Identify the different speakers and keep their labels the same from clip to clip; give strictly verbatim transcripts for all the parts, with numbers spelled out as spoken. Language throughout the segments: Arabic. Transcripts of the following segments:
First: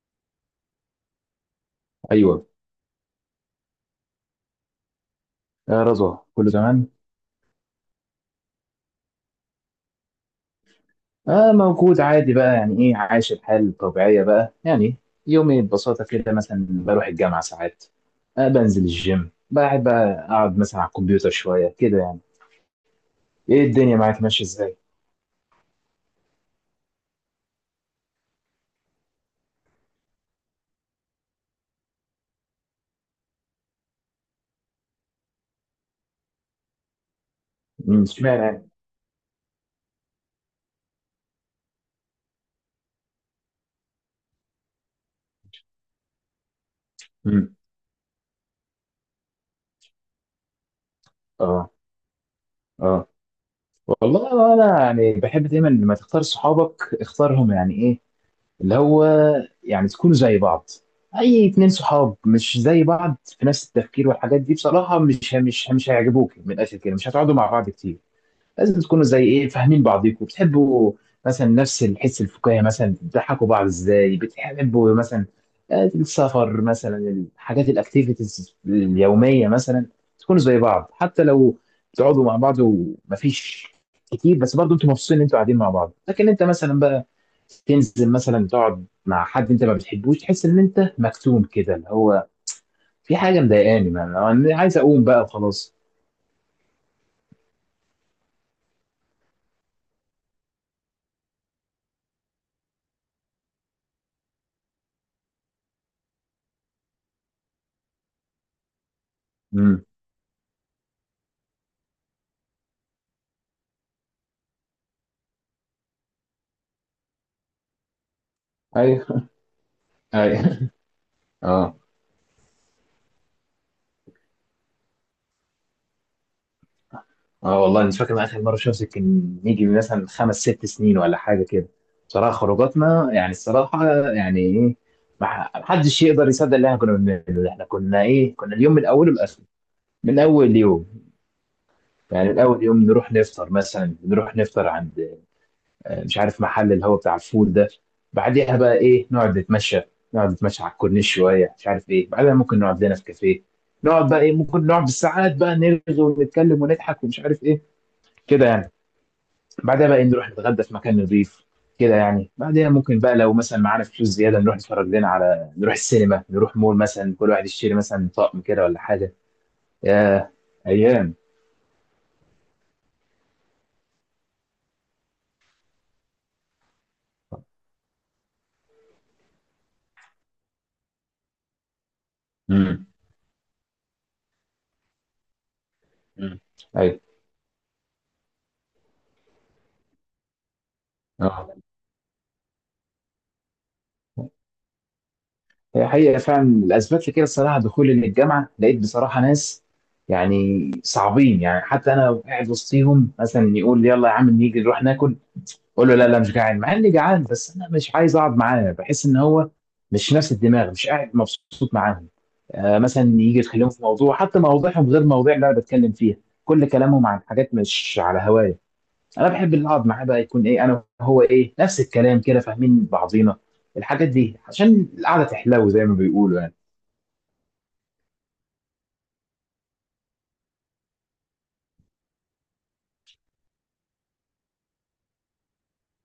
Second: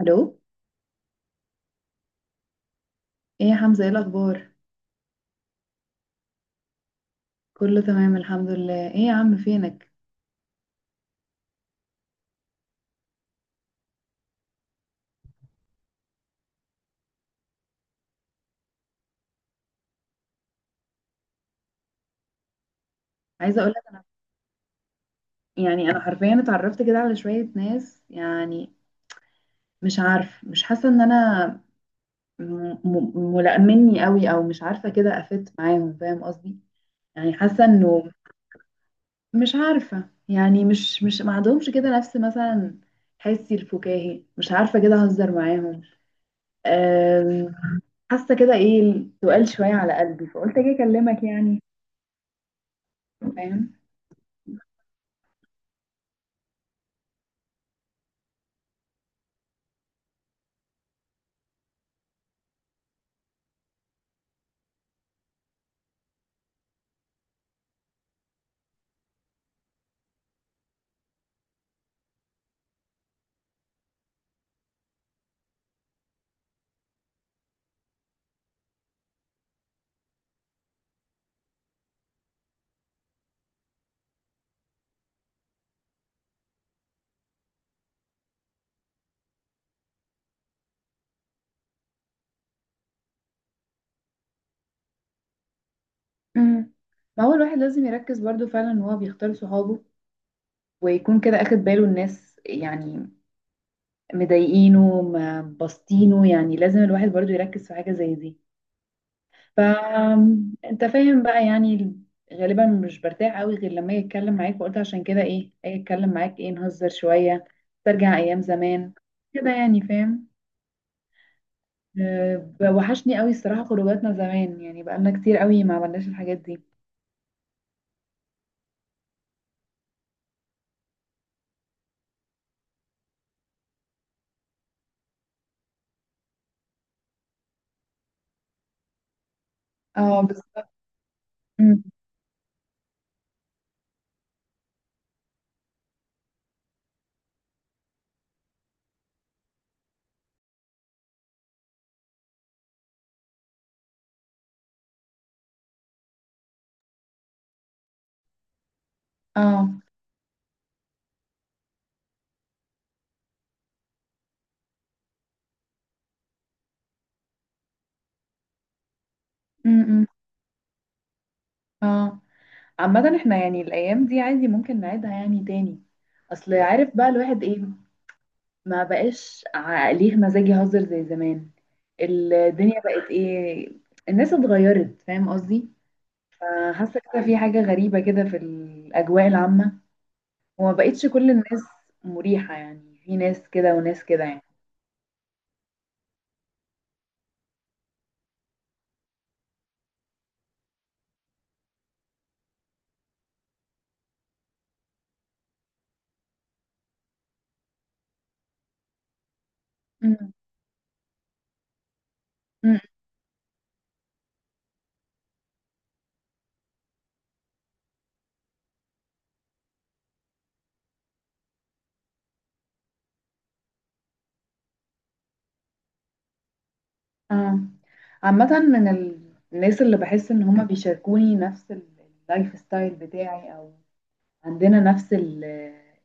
Speaker 1: الو.
Speaker 2: ايوه.
Speaker 1: ايه يا حمزه، ايه الاخبار؟
Speaker 2: آه، رضوى كله تمام.
Speaker 1: كله تمام الحمد لله. ايه يا عم، فينك؟
Speaker 2: آه، موجود عادي بقى، يعني ايه، عايش الحال الطبيعيه بقى يعني. يومي ببساطه كده مثلا بروح الجامعه ساعات، آه بنزل الجيم بحب بقى، اقعد مثلا على الكمبيوتر شويه كده يعني.
Speaker 1: عايزه
Speaker 2: ايه
Speaker 1: اقول لك
Speaker 2: الدنيا
Speaker 1: انا،
Speaker 2: معاك ماشيه ازاي؟
Speaker 1: يعني انا حرفيا اتعرفت كده على شويه ناس، يعني مش عارف، مش حاسه ان انا م- م- ملائمني قوي، او مش عارفه كده افت معاهم، فاهم قصدي؟ يعني حاسه
Speaker 2: مم،
Speaker 1: انه،
Speaker 2: اشمعنى يعني؟
Speaker 1: مش عارفه، يعني مش مش ما عندهمش كده نفس مثلا حسي الفكاهي، مش عارفه كده اهزر معاهم. أم،
Speaker 2: مم.
Speaker 1: حاسه كده ايه سؤال شويه على قلبي، فقلت اجي اكلمك يعني،
Speaker 2: اه. اه،
Speaker 1: فاهم؟
Speaker 2: والله انا يعني بحب دايما لما تختار صحابك اختارهم، يعني ايه اللي هو يعني، تكونوا زي بعض. اي اتنين صحاب مش زي بعض في نفس التفكير والحاجات دي بصراحة مش مش مش هيعجبوك، من الاخر كده مش هتقعدوا مع بعض كتير. لازم تكونوا زي ايه، فاهمين بعضيكم، بتحبوا مثلا نفس الحس الفكاهي، مثلا بتضحكوا بعض ازاي، بتحبوا مثلا آه، السفر مثلا، الحاجات الاكتيفيتيز اليوميه مثلا. تكونوا زي بعض حتى لو بتقعدوا مع بعض ومفيش كتير، بس برضه انتوا مبسوطين ان انتوا قاعدين مع بعض. لكن انت مثلا بقى تنزل مثلا تقعد مع حد انت ما بتحبوش، تحس ان انت مكتوم كده، اللي هو في حاجه مضايقاني، ما- انا أنا عايز اقوم بقى وخلاص.
Speaker 1: امم ما هو الواحد لازم يركز برضو فعلا ان هو بيختار صحابه، ويكون كده اخد باله الناس يعني مضايقينه ما بسطينه. يعني لازم الواحد برضو يركز في حاجة زي دي. ف
Speaker 2: امم.
Speaker 1: انت فاهم بقى يعني، غالبا مش برتاح قوي غير لما اجي اتكلم معاك، وقلت عشان كده ايه اجي اتكلم معاك، ايه نهزر شوية، ترجع ايام زمان
Speaker 2: ايوه.
Speaker 1: كده يعني، فاهم؟
Speaker 2: ايوه. اه.
Speaker 1: أه، وحشني قوي الصراحة خروجاتنا زمان، يعني بقالنا كتير قوي ما عملناش الحاجات دي.
Speaker 2: اه، والله مش فاكر من اخر مره شمس كان يجي من مثلا خمس ست سنين ولا حاجه كده. بصراحه خروجاتنا يعني الصراحه، يعني ايه، ما ما حدش يقدر يصدق اللي احنا كنا بنعمله. احنا كنا ايه، كنا اليوم من اوله لاخره، من
Speaker 1: اه
Speaker 2: اول
Speaker 1: بالظبط.
Speaker 2: يوم،
Speaker 1: أمم.
Speaker 2: يعني من اول يوم نروح نفطر، مثلا نروح نفطر عند آه، مش عارف محل اللي هو بتاع الفول ده. بعديها بقى ايه، نقعد نتمشى. نقعد نتمشى على الكورنيش شويه، مش عارف ايه بعدها، ممكن نقعد لنا في كافيه. نقعد بقى ايه، ممكن نقعد بالساعات بقى، نرغي ونتكلم ونضحك ومش عارف ايه كده يعني.
Speaker 1: اه.
Speaker 2: بعدها بقى إيه، نروح نتغدى في مكان نضيف كده يعني. بعدها ممكن بقى لو مثلا معانا فلوس زياده نروح نتفرج لنا على، نروح السينما، نروح مول مثلا، كل واحد يشتري مثلا طقم كده ولا حاجه.
Speaker 1: أمم، أمم.
Speaker 2: يا ايام.
Speaker 1: اه، عامة احنا يعني الأيام دي عادي ممكن نعيدها يعني تاني. أصل عارف بقى الواحد ايه، ما بقاش ع- ليه مزاج يهزر زي زمان. الدنيا
Speaker 2: امم.
Speaker 1: بقت ايه، الناس اتغيرت، فاهم قصدي؟
Speaker 2: امم. ايوه.
Speaker 1: فحاسة كده في حاجة غريبة كده في الأجواء العامة، وما بقتش كل
Speaker 2: اه.
Speaker 1: الناس مريحة. يعني في ناس كده وناس كده يعني.
Speaker 2: هي حقيقه فعلا. الاسباب لكده الصراحه دخولي للجامعه، لقيت بصراحه ناس يعني صعبين يعني. حتى انا قاعد وسطيهم مثلا يقول يلا يا عم نيجي نروح ناكل، اقول له لا لا مش جعان، مع اني جعان، بس انا مش عايز اقعد معاه، بحس ان هو مش
Speaker 1: مم.
Speaker 2: نفس الدماغ، مش قاعد مبسوط معاهم.
Speaker 1: مم.
Speaker 2: آه، مثلا يجي يتكلموا في موضوع، حتى مواضيعهم غير مواضيع اللي انا بتكلم فيها. كل كلامهم عن حاجات مش على هوايه. انا بحب اللي اقعد معاه بقى يكون ايه، انا وهو ايه، نفس الكلام كده، فاهمين بعضينا، الحاجات دي، عشان القعده تحلو زي ما بيقولوا يعني.
Speaker 1: اه، عامة من ال- الناس اللي بحس ان هما بيشاركوني نفس اللايف ستايل بتاعي، او عندنا نفس ال-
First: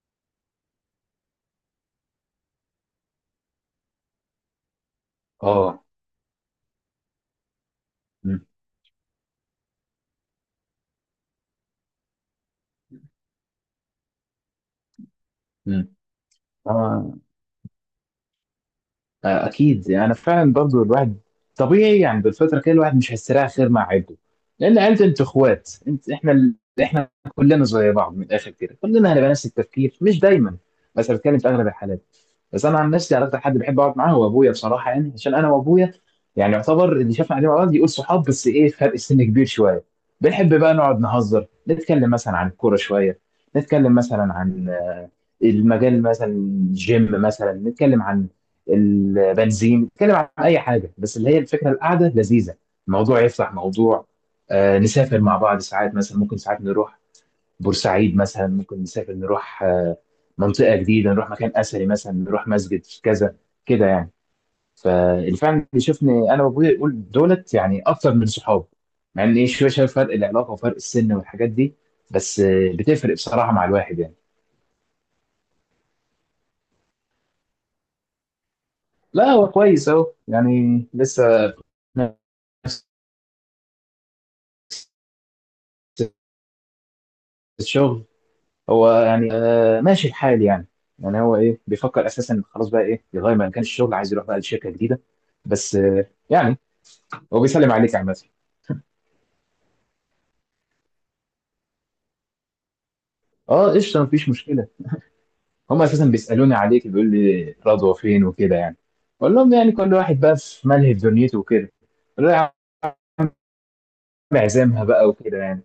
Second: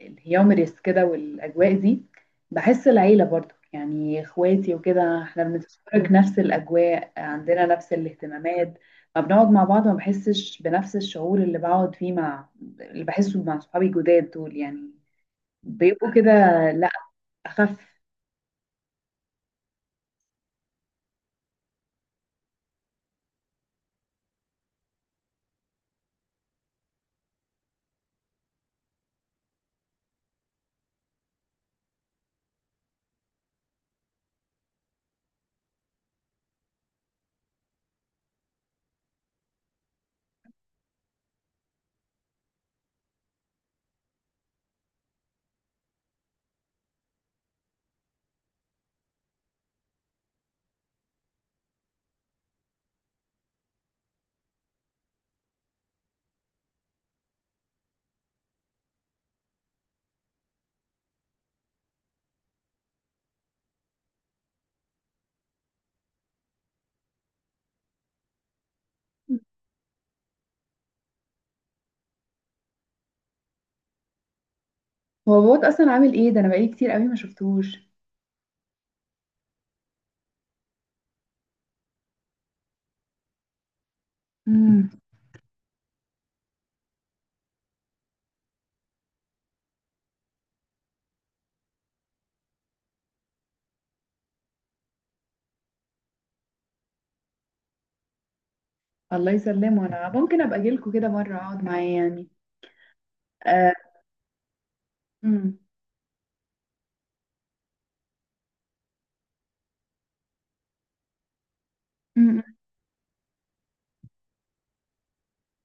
Speaker 1: الهيومريس كده والأجواء دي. بحس العيلة برضو يعني اخواتي وكده، احنا
Speaker 2: اه.
Speaker 1: بنتشارك نفس الأجواء، عندنا نفس الاهتمامات. ما بنقعد مع بعض ما بحسش بنفس الشعور اللي بقعد فيه مع، اللي بحسه مع صحابي الجداد دول يعني، بيبقوا كده لا،
Speaker 2: امم.
Speaker 1: أخف.
Speaker 2: آه، اكيد يعني فعلا. برضو الواحد طبيعي يعني بالفتره كده الواحد مش هيستريح غير مع عيلته، لان عيلته انت اخوات انت احنا ال... احنا كلنا زي بعض. من الاخر كده كلنا هنبقى نفس التفكير، مش دايما بس بتكلم في اغلب الحالات. بس انا عن نفسي عرفت حد بحب اقعد معاه، هو ابويا بصراحه يعني. عشان انا وابويا يعني يعتبر اللي شافنا قاعدين مع بعض يقول صحاب، بس ايه فرق سن كبير شويه. بنحب بقى نقعد نهزر، نتكلم مثلا عن الكوره شويه، نتكلم مثلا عن آه، المجال مثلا، الجيم مثلا، نتكلم عن البنزين، نتكلم عن اي حاجه بس اللي هي الفكره القعده لذيذه، الموضوع يفتح موضوع. آه، نسافر مع بعض ساعات مثلا، ممكن ساعات نروح بورسعيد مثلا، ممكن نسافر نروح آه، منطقه جديده، نروح مكان اثري مثلا، نروح مسجد في كذا كده يعني. فاللي فعلا بيشوفني انا وابويا يقول دولت يعني اكتر من صحاب، مع ان ايه شويه شايف فرق العلاقه وفرق السن والحاجات دي، بس آه، بتفرق بصراحه مع الواحد يعني.
Speaker 1: هو باباك أصلا عامل ايه ده؟ أنا بقالي كتير قوي ما شفتوش.
Speaker 2: لا هو كويس اهو يعني، لسه نفس
Speaker 1: مم.
Speaker 2: الشغل. هو يعني آه ماشي الحال يعني. يعني هو ايه بيفكر اساسا خلاص بقى ايه يغير مكان الشغل، عايز يروح بقى لشركه جديده. بس آه يعني هو بيسلم عليك عامه.
Speaker 1: الله يسلمه. أنا ممكن أبقى أجيلكوا كده مرة أقعد معاه يعني. آه.
Speaker 2: اه قشطه، مفيش مشكله. هم اساسا بيسالوني عليك، بيقول لي رضوى فين وكده يعني. بقول لهم يعني كل واحد بقى في ملهى في دنيته وكده. بقول له
Speaker 1: مم.
Speaker 2: يا عم عزامها بقى وكده يعني.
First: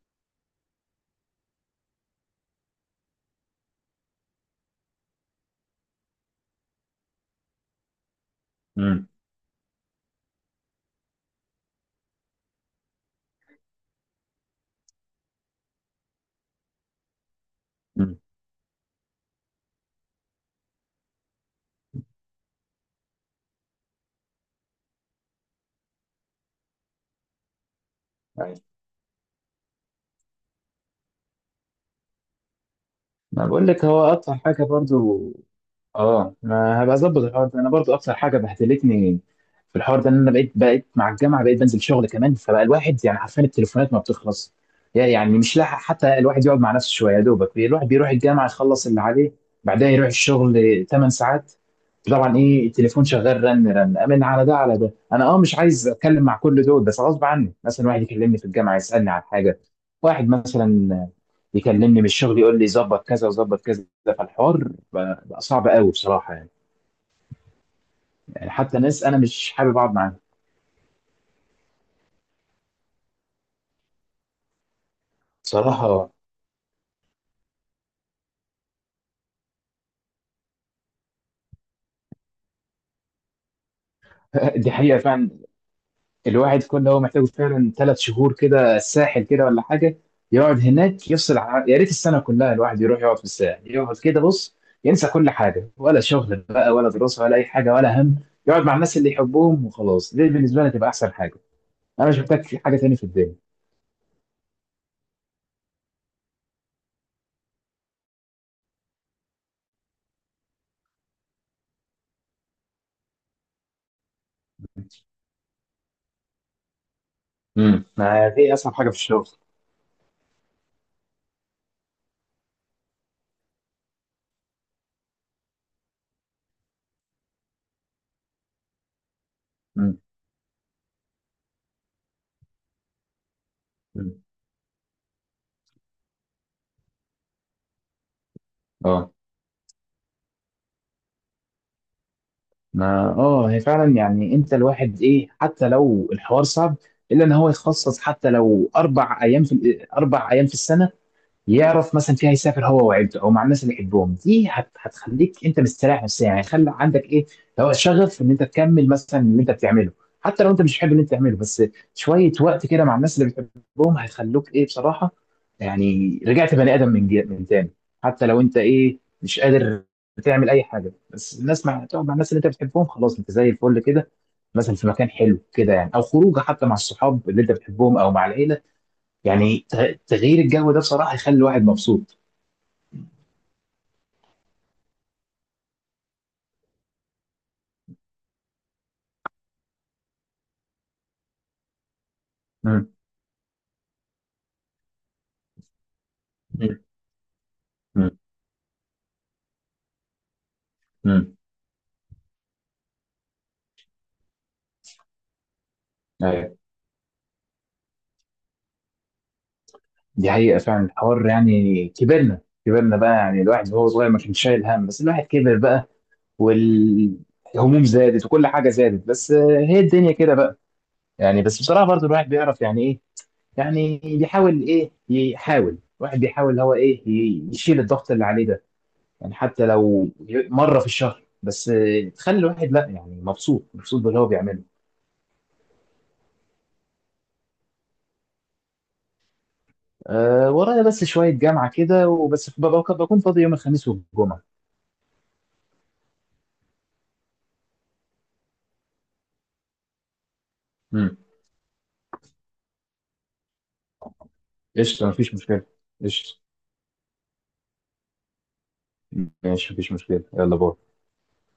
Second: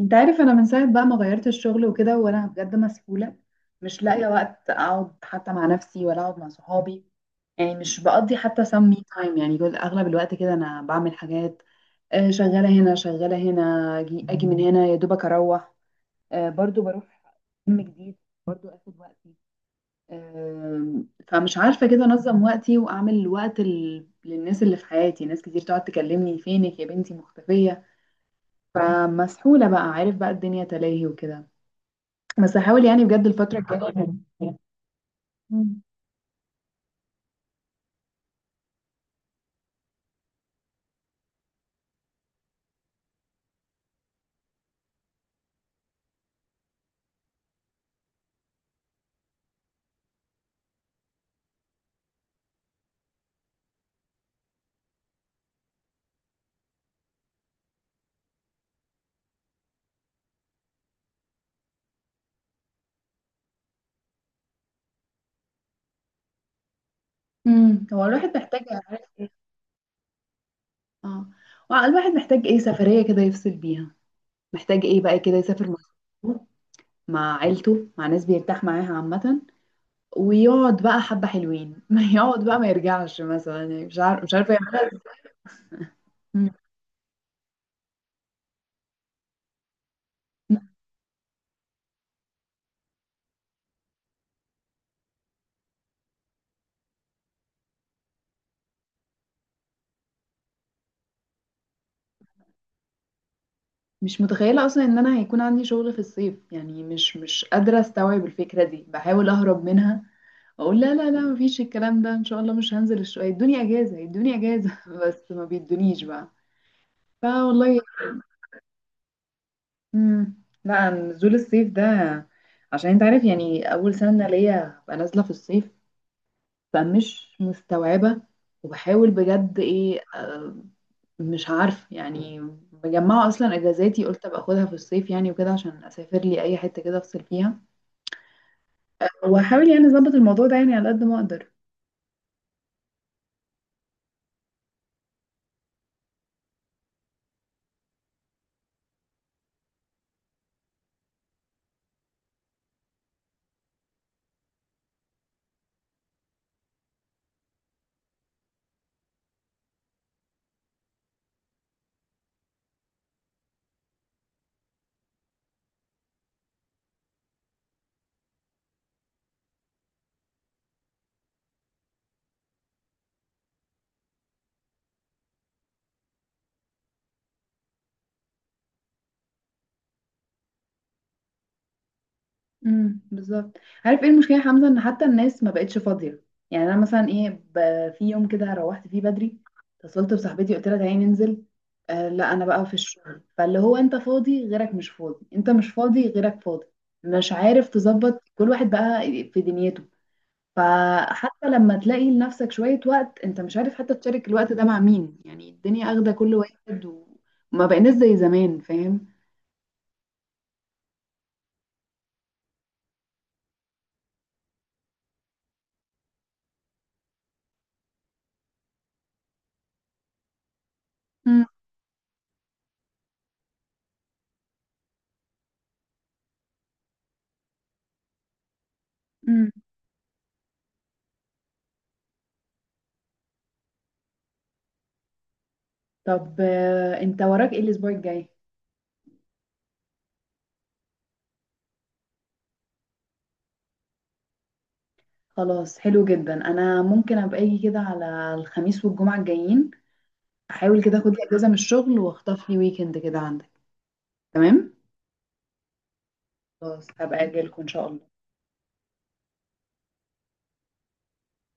Speaker 1: انت عارف انا من ساعه بقى ما غيرت الشغل وكده، وانا بجد مسحوله، مش لاقيه وقت اقعد حتى مع نفسي ولا اقعد مع صحابي. يعني مش بقضي حتى سم مي
Speaker 2: امم.
Speaker 1: تايم، يعني جزء اغلب الوقت كده انا بعمل حاجات. آه، شغاله هنا، شغاله هنا، اجي اجي من هنا يا دوبك اروح. آه، برضو بروح جيم جديد،
Speaker 2: امم.
Speaker 1: برضو اخد وقتي. آم، فمش عارفه كده انظم وقتي واعمل وقت ال- للناس اللي في حياتي. ناس كتير تقعد تكلمني فينك يا بنتي مختفيه،
Speaker 2: أيوة.
Speaker 1: فمسحولة بقى، عارف بقى الدنيا تلاهي وكده. بس هحاول يعني بجد
Speaker 2: ما
Speaker 1: الفترة
Speaker 2: بقول لك، هو
Speaker 1: الجاية.
Speaker 2: اكتر حاجه برضو
Speaker 1: مم.
Speaker 2: اه ما هبقى اظبط الحوار ده. انا برضو اكتر حاجه بهدلتني في الحوار ده ان انا بقيت بقيت مع الجامعه، بقيت بنزل شغل كمان، فبقى الواحد يعني حرفيا التليفونات ما بتخلص. يعني مش لاحق حتى الواحد يقعد مع نفسه شويه. يا دوبك الواحد بيروح الجامعه يخلص اللي عليه، بعدها يروح الشغل 8 ساعات. طبعا ايه التليفون شغال رن رن، امن على ده على ده، انا اه مش عايز اتكلم مع كل دول، بس غصب عني مثلا واحد يكلمني في الجامعه يسالني عن حاجه، واحد مثلا يكلمني من الشغل يقول لي ظبط كذا وظبط كذا. فالحوار بقى, بقى صعب قوي بصراحه يعني.
Speaker 1: مم. هو الواحد
Speaker 2: يعني
Speaker 1: محتاج
Speaker 2: حتى
Speaker 1: عارف
Speaker 2: ناس انا
Speaker 1: ايه،
Speaker 2: مش حابب اقعد معاهم
Speaker 1: اه، وع- الواحد محتاج ايه سفرية كده يفصل بيها، محتاج ايه بقى كده يسافر مع
Speaker 2: بصراحه.
Speaker 1: صحابه، مع عيلته، مع ناس بيرتاح معاها عامة، ويقعد بقى حبة حلوين ما يقعد بقى ما يرجعش مثلا، يعني مش عارف، مش عارفة
Speaker 2: دي
Speaker 1: يعملها.
Speaker 2: حقيقه فعلا.
Speaker 1: مم.
Speaker 2: الواحد كل هو محتاجه فعلا، ثلاث شهور كده الساحل كده ولا حاجه، يقعد هناك يفصل، عن- يا ريت السنه كلها الواحد يروح يقعد في الساحل، يقعد كده بص ينسى كل حاجه، ولا شغل بقى ولا دراسه ولا اي حاجه ولا هم. يقعد مع الناس اللي يحبهم وخلاص. دي بالنسبه لي تبقى احسن حاجه، انا مش محتاج حاجه تاني في الدنيا.
Speaker 1: مش متخيلة أصلا إن أنا هيكون عندي شغل في الصيف، يعني مش مش قادرة أستوعب الفكرة دي، بحاول أهرب منها. اقول لا لا لا، مفيش الكلام ده ان شاء الله، مش هنزل الشقه، يدوني اجازه، يدوني اجازه بس ما بيدونيش بقى. فوالله.
Speaker 2: امم. ما دي اصعب حاجه في الشغل.
Speaker 1: امم. لا، نزول الصيف ده، عشان انت عارف يعني اول سنه ليا ببقى نازله في الصيف، فمش مستوعبه. وبحاول بجد
Speaker 2: امم.
Speaker 1: ايه، آه، مش عارفه يعني. مجمعه اصلا اجازاتي،
Speaker 2: امم.
Speaker 1: قلت ابقى اخدها في الصيف يعني وكده، عشان اسافر لي اي حته كده افصل فيها.
Speaker 2: اه.
Speaker 1: واحاول يعني اظبط الموضوع ده يعني على قد ما اقدر.
Speaker 2: ما اه هي فعلا يعني، انت الواحد ايه حتى لو الحوار صعب، الا ان هو يخصص حتى لو اربع ايام، في اربع ايام في السنه يعرف مثلا فيها يسافر هو وعيلته او مع الناس اللي يحبهم. دي هت- هتخليك انت مستريح نفسيا يعني. خلي عندك ايه لو شغف ان انت تكمل مثلا اللي انت بتعمله، حتى لو انت مش بتحب اللي انت بتعمله، بس شويه وقت كده مع الناس اللي بتحبهم هيخلوك ايه بصراحه. يعني رجعت بني ادم من جي- من تاني. حتى لو انت ايه مش قادر تعمل اي حاجه، بس الناس مع، تقعد مع الناس اللي انت بتحبهم، خلاص انت زي الفل كده. مثلا في مكان حلو كده يعني، او خروجه حتى مع الصحاب اللي انت بتحبهم او مع العيله، يعني ت- تغيير الجو ده بصراحة يخلي الواحد مبسوط.
Speaker 1: امم، بالظبط. عارف ايه المشكله يا حمزه؟ ان حتى الناس ما بقتش فاضيه. يعني انا مثلا ايه، ب- في يوم كده روحت فيه بدري، اتصلت بصاحبتي قلت لها تعالي ننزل، آه لا انا بقى في
Speaker 2: مم.
Speaker 1: الشغل. فاللي هو انت فاضي غيرك مش فاضي، انت مش فاضي غيرك فاضي،
Speaker 2: مم.
Speaker 1: مش عارف
Speaker 2: مم.
Speaker 1: تظبط كل واحد بقى في دنيته.
Speaker 2: مم.
Speaker 1: فحتى لما تلاقي لنفسك شويه وقت، انت مش عارف حتى تشارك الوقت ده مع مين، يعني الدنيا اخده كل
Speaker 2: ايوه.
Speaker 1: واحد، وما بقيناش زي زمان، فاهم؟
Speaker 2: دي حقيقة فعلا الحوار. يعني كبرنا، كبرنا بقى يعني. الواحد وهو صغير ما كانش شايل هم، بس الواحد كبر بقى والهموم زادت وكل حاجة زادت. بس آه، هي الدنيا كده بقى يعني. بس بصراحة برضو الواحد بيعرف يعني ايه، يعني بيحاول ايه، يحاول الواحد بيحاول اللي هو ايه ي- يشيل الضغط اللي عليه ده، يعني
Speaker 1: امم.
Speaker 2: حتى لو ي- مرة في الشهر بس آه، تخلي الواحد لا يعني مبسوط، مبسوط باللي هو بيعمله.
Speaker 1: طب آه، انت وراك ايه الاسبوع الجاي؟
Speaker 2: أه، ورايا بس شوية جامعة كده، وبس ببقى- بكون فاضي يوم الخميس والجمعة.
Speaker 1: خلاص حلو جدا، انا ممكن ابقى اجي كده على الخميس والجمعة الجايين، احاول كده اخد
Speaker 2: امم.
Speaker 1: لي اجازة من الشغل واخطف لي ويكند كده عندك. تمام.
Speaker 2: قشطة مفيش مشكلة. قشطة.
Speaker 1: خلاص هبقى اجي لكم ان شاء الله.
Speaker 2: ماشي مفيش مشكلة، يلا باي.